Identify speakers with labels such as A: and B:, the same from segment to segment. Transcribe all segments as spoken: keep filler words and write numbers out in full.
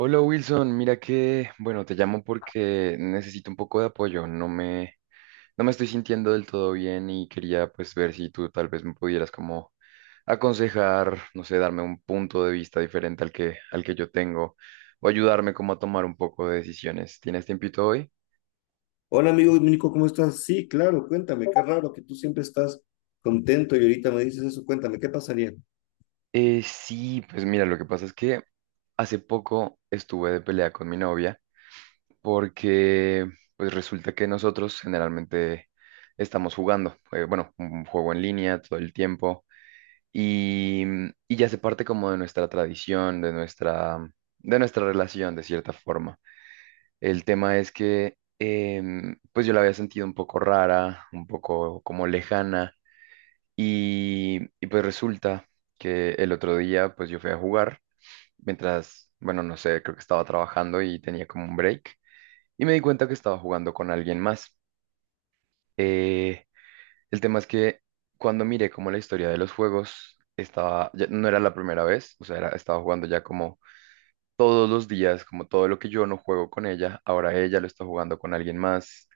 A: Hola Wilson, mira que, bueno, te llamo porque necesito un poco de apoyo, no me, no me estoy sintiendo del todo bien y quería pues ver si tú tal vez me pudieras como aconsejar, no sé, darme un punto de vista diferente al que, al que yo tengo o ayudarme como a tomar un poco de decisiones. ¿Tienes tiempito hoy?
B: Hola amigo Dominico, ¿cómo estás? Sí, claro, cuéntame, qué raro que tú siempre estás contento y ahorita me dices eso, cuéntame, ¿qué pasaría?
A: Eh, sí, pues mira, lo que pasa es que hace poco estuve de pelea con mi novia porque pues resulta que nosotros generalmente estamos jugando, eh, bueno, un juego en línea todo el tiempo y, y ya se parte como de nuestra tradición, de nuestra, de nuestra relación de cierta forma. El tema es que em, pues yo la había sentido un poco rara, un poco como lejana y, y pues resulta que el otro día pues yo fui a jugar mientras, bueno, no sé, creo que estaba trabajando y tenía como un break y me di cuenta que estaba jugando con alguien más. Eh, el tema es que cuando miré como la historia de los juegos, estaba, ya no era la primera vez, o sea, era- estaba jugando ya como todos los días, como todo lo que yo no juego con ella, ahora ella lo está jugando con alguien más.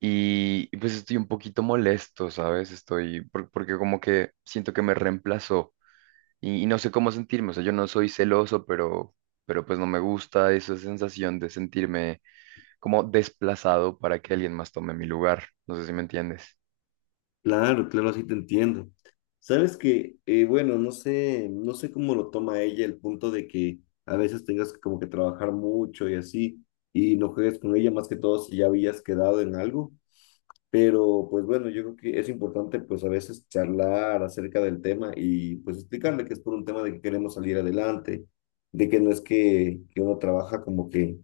A: Y y pues estoy un poquito molesto, ¿sabes? Estoy, por- porque como que siento que me reemplazó y, y no sé cómo sentirme, o sea, yo no soy celoso, pero, pero pues no me gusta esa sensación de sentirme como desplazado para que alguien más tome mi lugar. No sé si me entiendes.
B: Claro, claro, así te entiendo. Sabes que, eh, bueno, no sé, no sé cómo lo toma ella el punto de que a veces tengas que como que trabajar mucho y así, y no juegues con ella más que todo si ya habías quedado en algo. Pero pues bueno, yo creo que es importante pues a veces charlar acerca del tema y pues explicarle que es por un tema de que queremos salir adelante, de que no es que, que uno trabaja como que,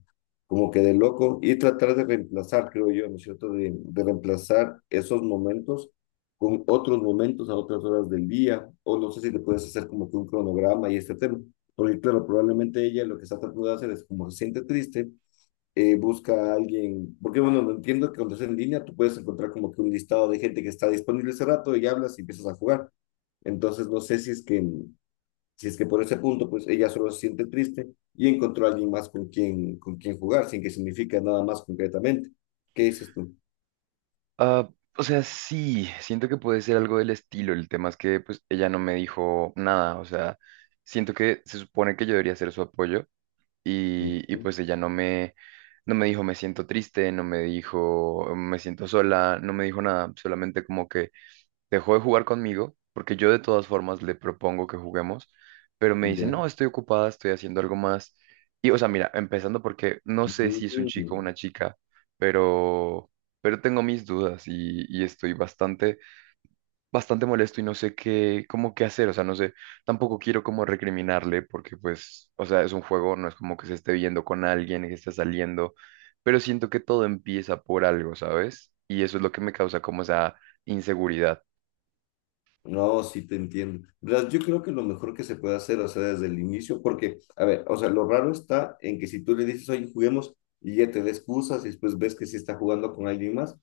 B: como que de loco y tratar de reemplazar, creo yo, ¿no es cierto? De, de reemplazar esos momentos con otros momentos a otras horas del día, o no sé si te puedes hacer como que un cronograma y este tema, porque claro, probablemente ella lo que está tratando de hacer es como se siente triste, eh, busca a alguien, porque bueno, no entiendo que cuando estás en línea tú puedes encontrar como que un listado de gente que está disponible ese rato y hablas y empiezas a jugar. Entonces no sé si es que, si es que por ese punto pues ella solo se siente triste y encontró a alguien más con quien, con quien jugar, sin que significa nada más concretamente. ¿Qué dices tú?
A: Ah, o sea, sí, siento que puede ser algo del estilo. El tema es que pues ella no me dijo nada. O sea, siento que se supone que yo debería ser su apoyo y, y
B: Ujú.
A: pues ella no me, no me dijo me siento triste, no me dijo me siento sola, no me dijo nada. Solamente como que dejó de jugar conmigo, porque yo de todas formas le propongo que juguemos, pero me dice,
B: Ya.
A: no, estoy ocupada, estoy haciendo algo más. Y, o sea, mira, empezando porque no sé si es un chico o
B: Ujú.
A: una chica, pero, pero tengo mis dudas y, y estoy bastante, bastante molesto y no sé qué, cómo qué hacer, o sea, no sé, tampoco quiero como recriminarle porque, pues, o sea, es un juego, no es como que se esté viendo con alguien, que esté saliendo, pero siento que todo empieza por algo, ¿sabes? Y eso es lo que me causa como esa inseguridad.
B: No, sí te entiendo, ¿verdad? Yo creo que lo mejor que se puede hacer, o sea, desde el inicio, porque, a ver, o sea, lo raro está en que si tú le dices, oye, juguemos, y ya te da excusas, y después ves que sí está jugando con alguien más,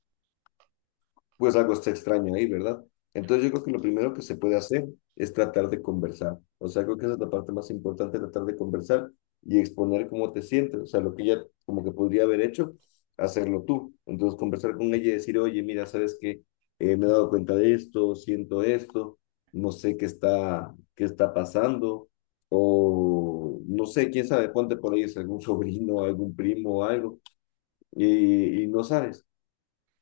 B: pues algo está extraño ahí, ¿verdad? Entonces yo creo que lo primero que se puede hacer es tratar de conversar. O sea, creo que esa es la parte más importante, tratar de conversar y exponer cómo te sientes. O sea, lo que ella como que podría haber hecho, hacerlo tú. Entonces conversar con ella y decir, oye, mira, ¿sabes qué? Eh, me he dado cuenta de esto, siento esto, no sé qué está, qué está pasando. O no sé, quién sabe, ponte por ahí es algún sobrino, algún primo o algo, y, y no sabes.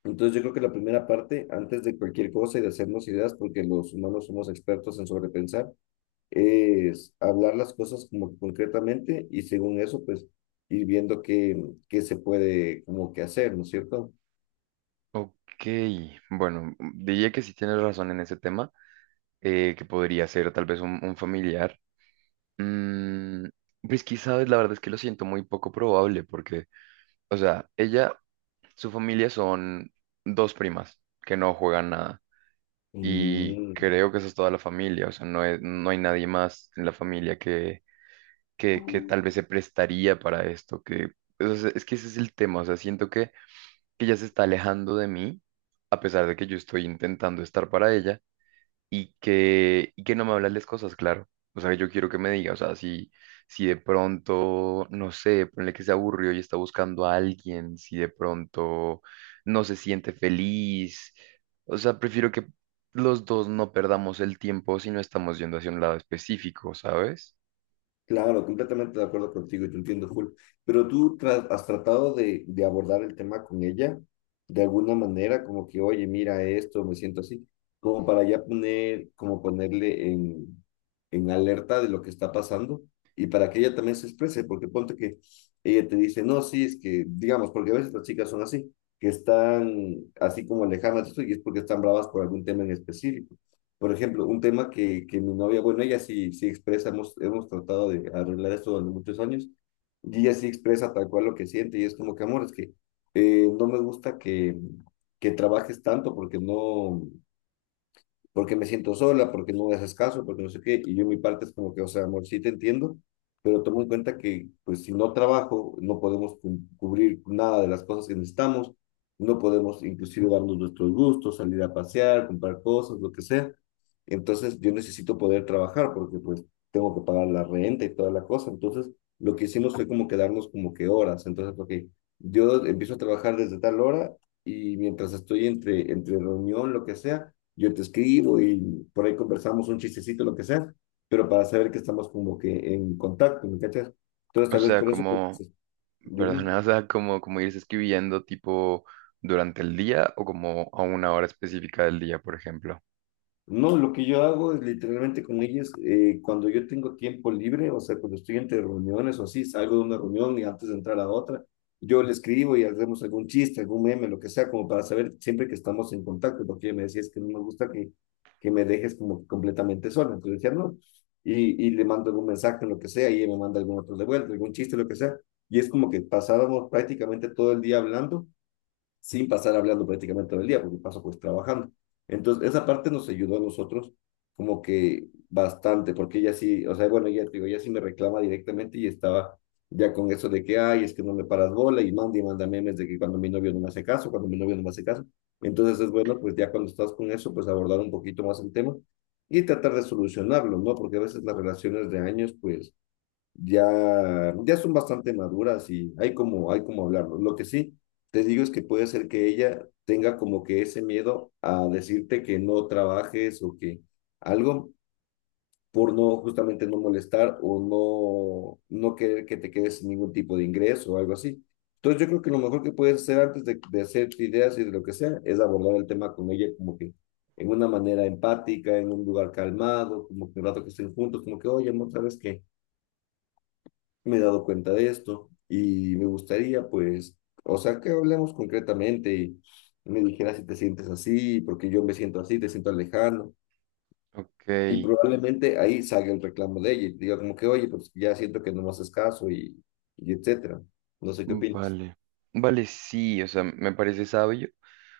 B: Entonces yo creo que la primera parte, antes de cualquier cosa y de hacernos ideas, porque los humanos somos expertos en sobrepensar, es hablar las cosas como concretamente y según eso, pues ir viendo qué, qué se puede como que hacer, ¿no es cierto?
A: Ok, bueno, diría que sí tienes razón en ese tema, eh, que podría ser tal vez un, un familiar. Mm, pues quizás la verdad es que lo siento muy poco probable, porque, o sea, ella, su familia son dos primas que no juegan nada, y
B: Mm.
A: creo que esa es toda la familia, o sea, no, es- no hay nadie más en la familia que, que, que tal vez se prestaría para esto, que, o sea, es que ese es el tema, o sea, siento que que ella se está alejando de mí, a pesar de que yo estoy intentando estar para ella, y que, y que no me habla las cosas, claro. O sea, que yo quiero que me diga, o sea, si, si de pronto, no sé, ponle que se aburrió y está buscando a alguien, si de pronto no se siente feliz, o sea, prefiero que los dos no perdamos el tiempo si no estamos yendo hacia un lado específico, ¿sabes?
B: Claro, completamente de acuerdo contigo y te entiendo full. Pero tú tra- has tratado de, de abordar el tema con ella de alguna manera, como que, oye, mira esto, me siento así, como para ya poner, como ponerle en, en alerta de lo que está pasando y para que ella también se exprese, porque ponte que ella te dice, no, sí, es que, digamos, porque a veces las chicas son así, que están así como lejanas de eso y es porque están bravas por algún tema en específico. Por ejemplo, un tema que, que mi novia, bueno, ella sí, sí expresa, hemos, hemos tratado de arreglar esto durante muchos años, y ella sí expresa tal cual lo que siente, y es como que, amor, es que eh, no me gusta que, que trabajes tanto porque no, porque me siento sola, porque no me haces caso, porque no sé qué, y yo en mi parte es como que, o sea, amor, sí te entiendo, pero tomo en cuenta que, pues, si no trabajo, no podemos cu- cubrir nada de las cosas que necesitamos, no podemos inclusive darnos nuestros gustos, salir a pasear, comprar cosas, lo que sea. Entonces, yo necesito poder trabajar porque, pues, tengo que pagar la renta y toda la cosa. Entonces, lo que hicimos fue como quedarnos como que horas. Entonces, ok, yo empiezo a trabajar desde tal hora y mientras estoy entre, entre reunión, lo que sea, yo te escribo y por ahí conversamos un chistecito, lo que sea, pero para saber que estamos como que en contacto, ¿me cachas? Entonces,
A: O
B: tal vez
A: sea,
B: por eso, pues,
A: como...
B: dime.
A: Perdona, o sea, como, como irse escribiendo tipo durante el día o como a una hora específica del día, por ejemplo.
B: No, lo que yo hago es literalmente con ellos, eh, cuando yo tengo tiempo libre, o sea, cuando estoy entre reuniones o así, salgo de una reunión y antes de entrar a otra, yo le escribo y hacemos algún chiste, algún meme, lo que sea, como para saber siempre que estamos en contacto, porque ella me decía, es que no me gusta que, que me dejes como completamente sola, entonces decía, no, y, y le mando algún mensaje, lo que sea, y ella me manda algún otro de vuelta, algún chiste, lo que sea, y es como que pasábamos prácticamente todo el día hablando sin pasar hablando prácticamente todo el día, porque paso pues trabajando. Entonces, esa parte nos ayudó a nosotros como que bastante, porque ella sí, o sea, bueno, ella, digo, ella sí me reclama directamente y estaba ya con eso de que, ay, es que no me paras bola y manda y manda memes de que cuando mi novio no me hace caso, cuando mi novio no me hace caso. Entonces es bueno, pues ya cuando estás con eso, pues abordar un poquito más el tema y tratar de solucionarlo, ¿no? Porque a veces las relaciones de años, pues ya, ya son bastante maduras y hay como, hay como hablarlo. Lo que sí te digo es que puede ser que ella tenga como que ese miedo a decirte que no trabajes o que algo por no justamente no molestar o no, no querer que te quedes sin ningún tipo de ingreso o algo así. Entonces yo creo que lo mejor que puedes hacer antes de, de hacerte ideas y de lo que sea es abordar el tema con ella como que en una manera empática, en un lugar calmado, como que un rato que estén juntos, como que, oye, amor, ¿sabes qué? Me he dado cuenta de esto y me gustaría, pues, o sea, que hablemos concretamente y me dijeras si te sientes así, porque yo me siento así, te siento alejado. Y
A: Ok,
B: probablemente ahí salga el reclamo de ella y te diga como que, oye, pues ya siento que no me haces caso y, y etcétera. No sé qué opinas.
A: vale. Vale, sí, o sea, me parece sabio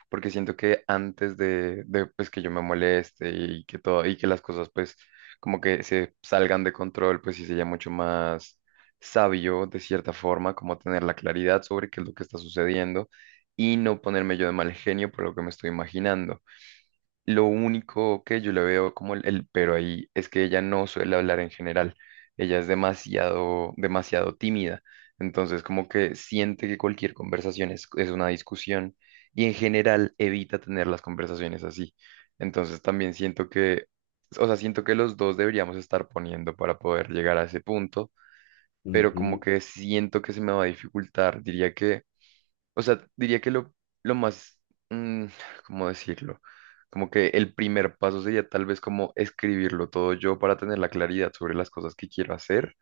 A: porque siento que antes de, de pues que yo me moleste y que todo y que las cosas pues como que se salgan de control, pues sí sería mucho más sabio de cierta forma como tener la claridad sobre qué es lo que está sucediendo y no ponerme yo de mal genio por lo que me estoy imaginando. Lo único que yo le veo como el, el pero ahí es que ella no suele hablar en general. Ella es demasiado, demasiado tímida. Entonces, como que siente que cualquier conversación es, es una discusión y en general evita tener las conversaciones así. Entonces, también siento que, o sea, siento que los dos deberíamos estar poniendo para poder llegar a ese punto, pero como
B: Ujú.
A: que siento que se me va a dificultar. Diría que o sea, diría que lo, lo más, mm, ¿cómo decirlo? Como que el primer paso sería tal vez como escribirlo todo yo para tener la claridad sobre las cosas que quiero hacer.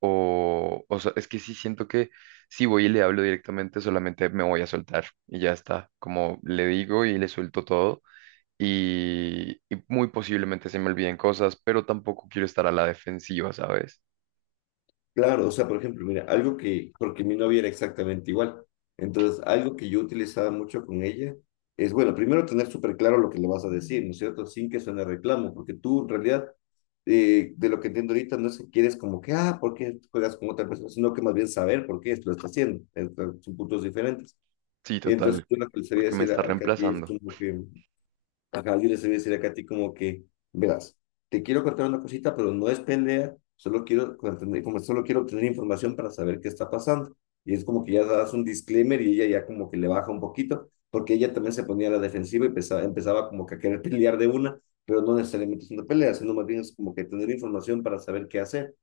A: O, o sea, es que sí siento que si voy y le hablo directamente, solamente me voy a soltar y ya está. Como le digo y le suelto todo. Y, y muy posiblemente se me olviden cosas, pero tampoco quiero estar a la defensiva, ¿sabes?
B: Claro, o sea, por ejemplo, mira, algo que, porque mi novia era exactamente igual. Entonces, algo que yo utilizaba mucho con ella es, bueno, primero tener súper claro lo que le vas a decir, ¿no es cierto? Sin que suene reclamo, porque tú en realidad, eh, de lo que entiendo ahorita, no es que quieres como que, ah, ¿por qué juegas con otra persona? Sino que más bien saber por qué esto lo está haciendo. Entonces, son puntos diferentes.
A: Sí,
B: Y entonces,
A: total,
B: yo lo que le sería
A: porque me
B: decir
A: está
B: a, a Katy es
A: reemplazando.
B: como que, ajá, yo les voy a decir acá a ti como que, verás, te quiero contar una cosita, pero no es pelea, solo quiero, contener- como solo quiero obtener información para saber qué está pasando. Y es como que ya das un disclaimer y ella ya como que le baja un poquito, porque ella también se ponía a la defensiva y empezaba, empezaba como que a querer pelear de una, pero no necesariamente es una pelea, sino más bien es como que tener información para saber qué hacer.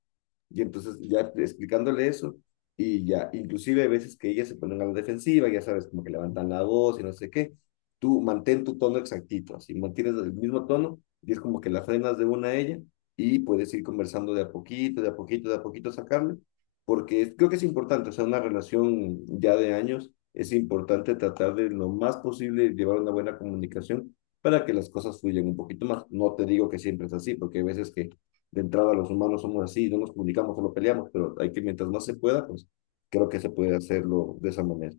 B: Y entonces ya explicándole eso, y ya, inclusive hay veces que ellas se ponen a la defensiva, ya sabes, como que levantan la voz y no sé qué, tú mantén tu tono exactito, así mantienes el mismo tono y es como que la frenas de una a ella y puedes ir conversando de a poquito, de a poquito, de a poquito sacarle, porque es- creo que es importante, o sea, una relación ya de años, es importante tratar de lo más posible llevar una buena comunicación para que las cosas fluyan un poquito más. No te digo que siempre es así, porque hay veces que de entrada los humanos somos así, no nos comunicamos, solo peleamos, pero hay que, mientras más se pueda, pues creo que se puede hacerlo de esa manera.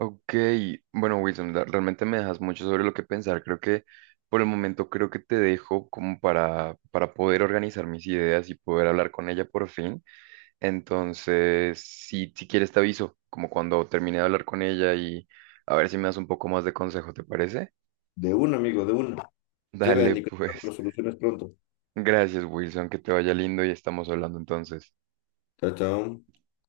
A: Ok, bueno, Wilson, la- realmente me dejas mucho sobre lo que pensar. Creo que por el momento creo que te dejo como para, para poder organizar mis ideas y poder hablar con ella por fin. Entonces, si, si quieres te aviso, como cuando termine de hablar con ella y a ver si me das un poco más de consejo, ¿te parece?
B: De una, amigo, de una. Chévere,
A: Dale,
B: Nicolás, pero
A: pues.
B: soluciones pronto.
A: Gracias, Wilson, que te vaya lindo y estamos hablando entonces.
B: Chao, chao.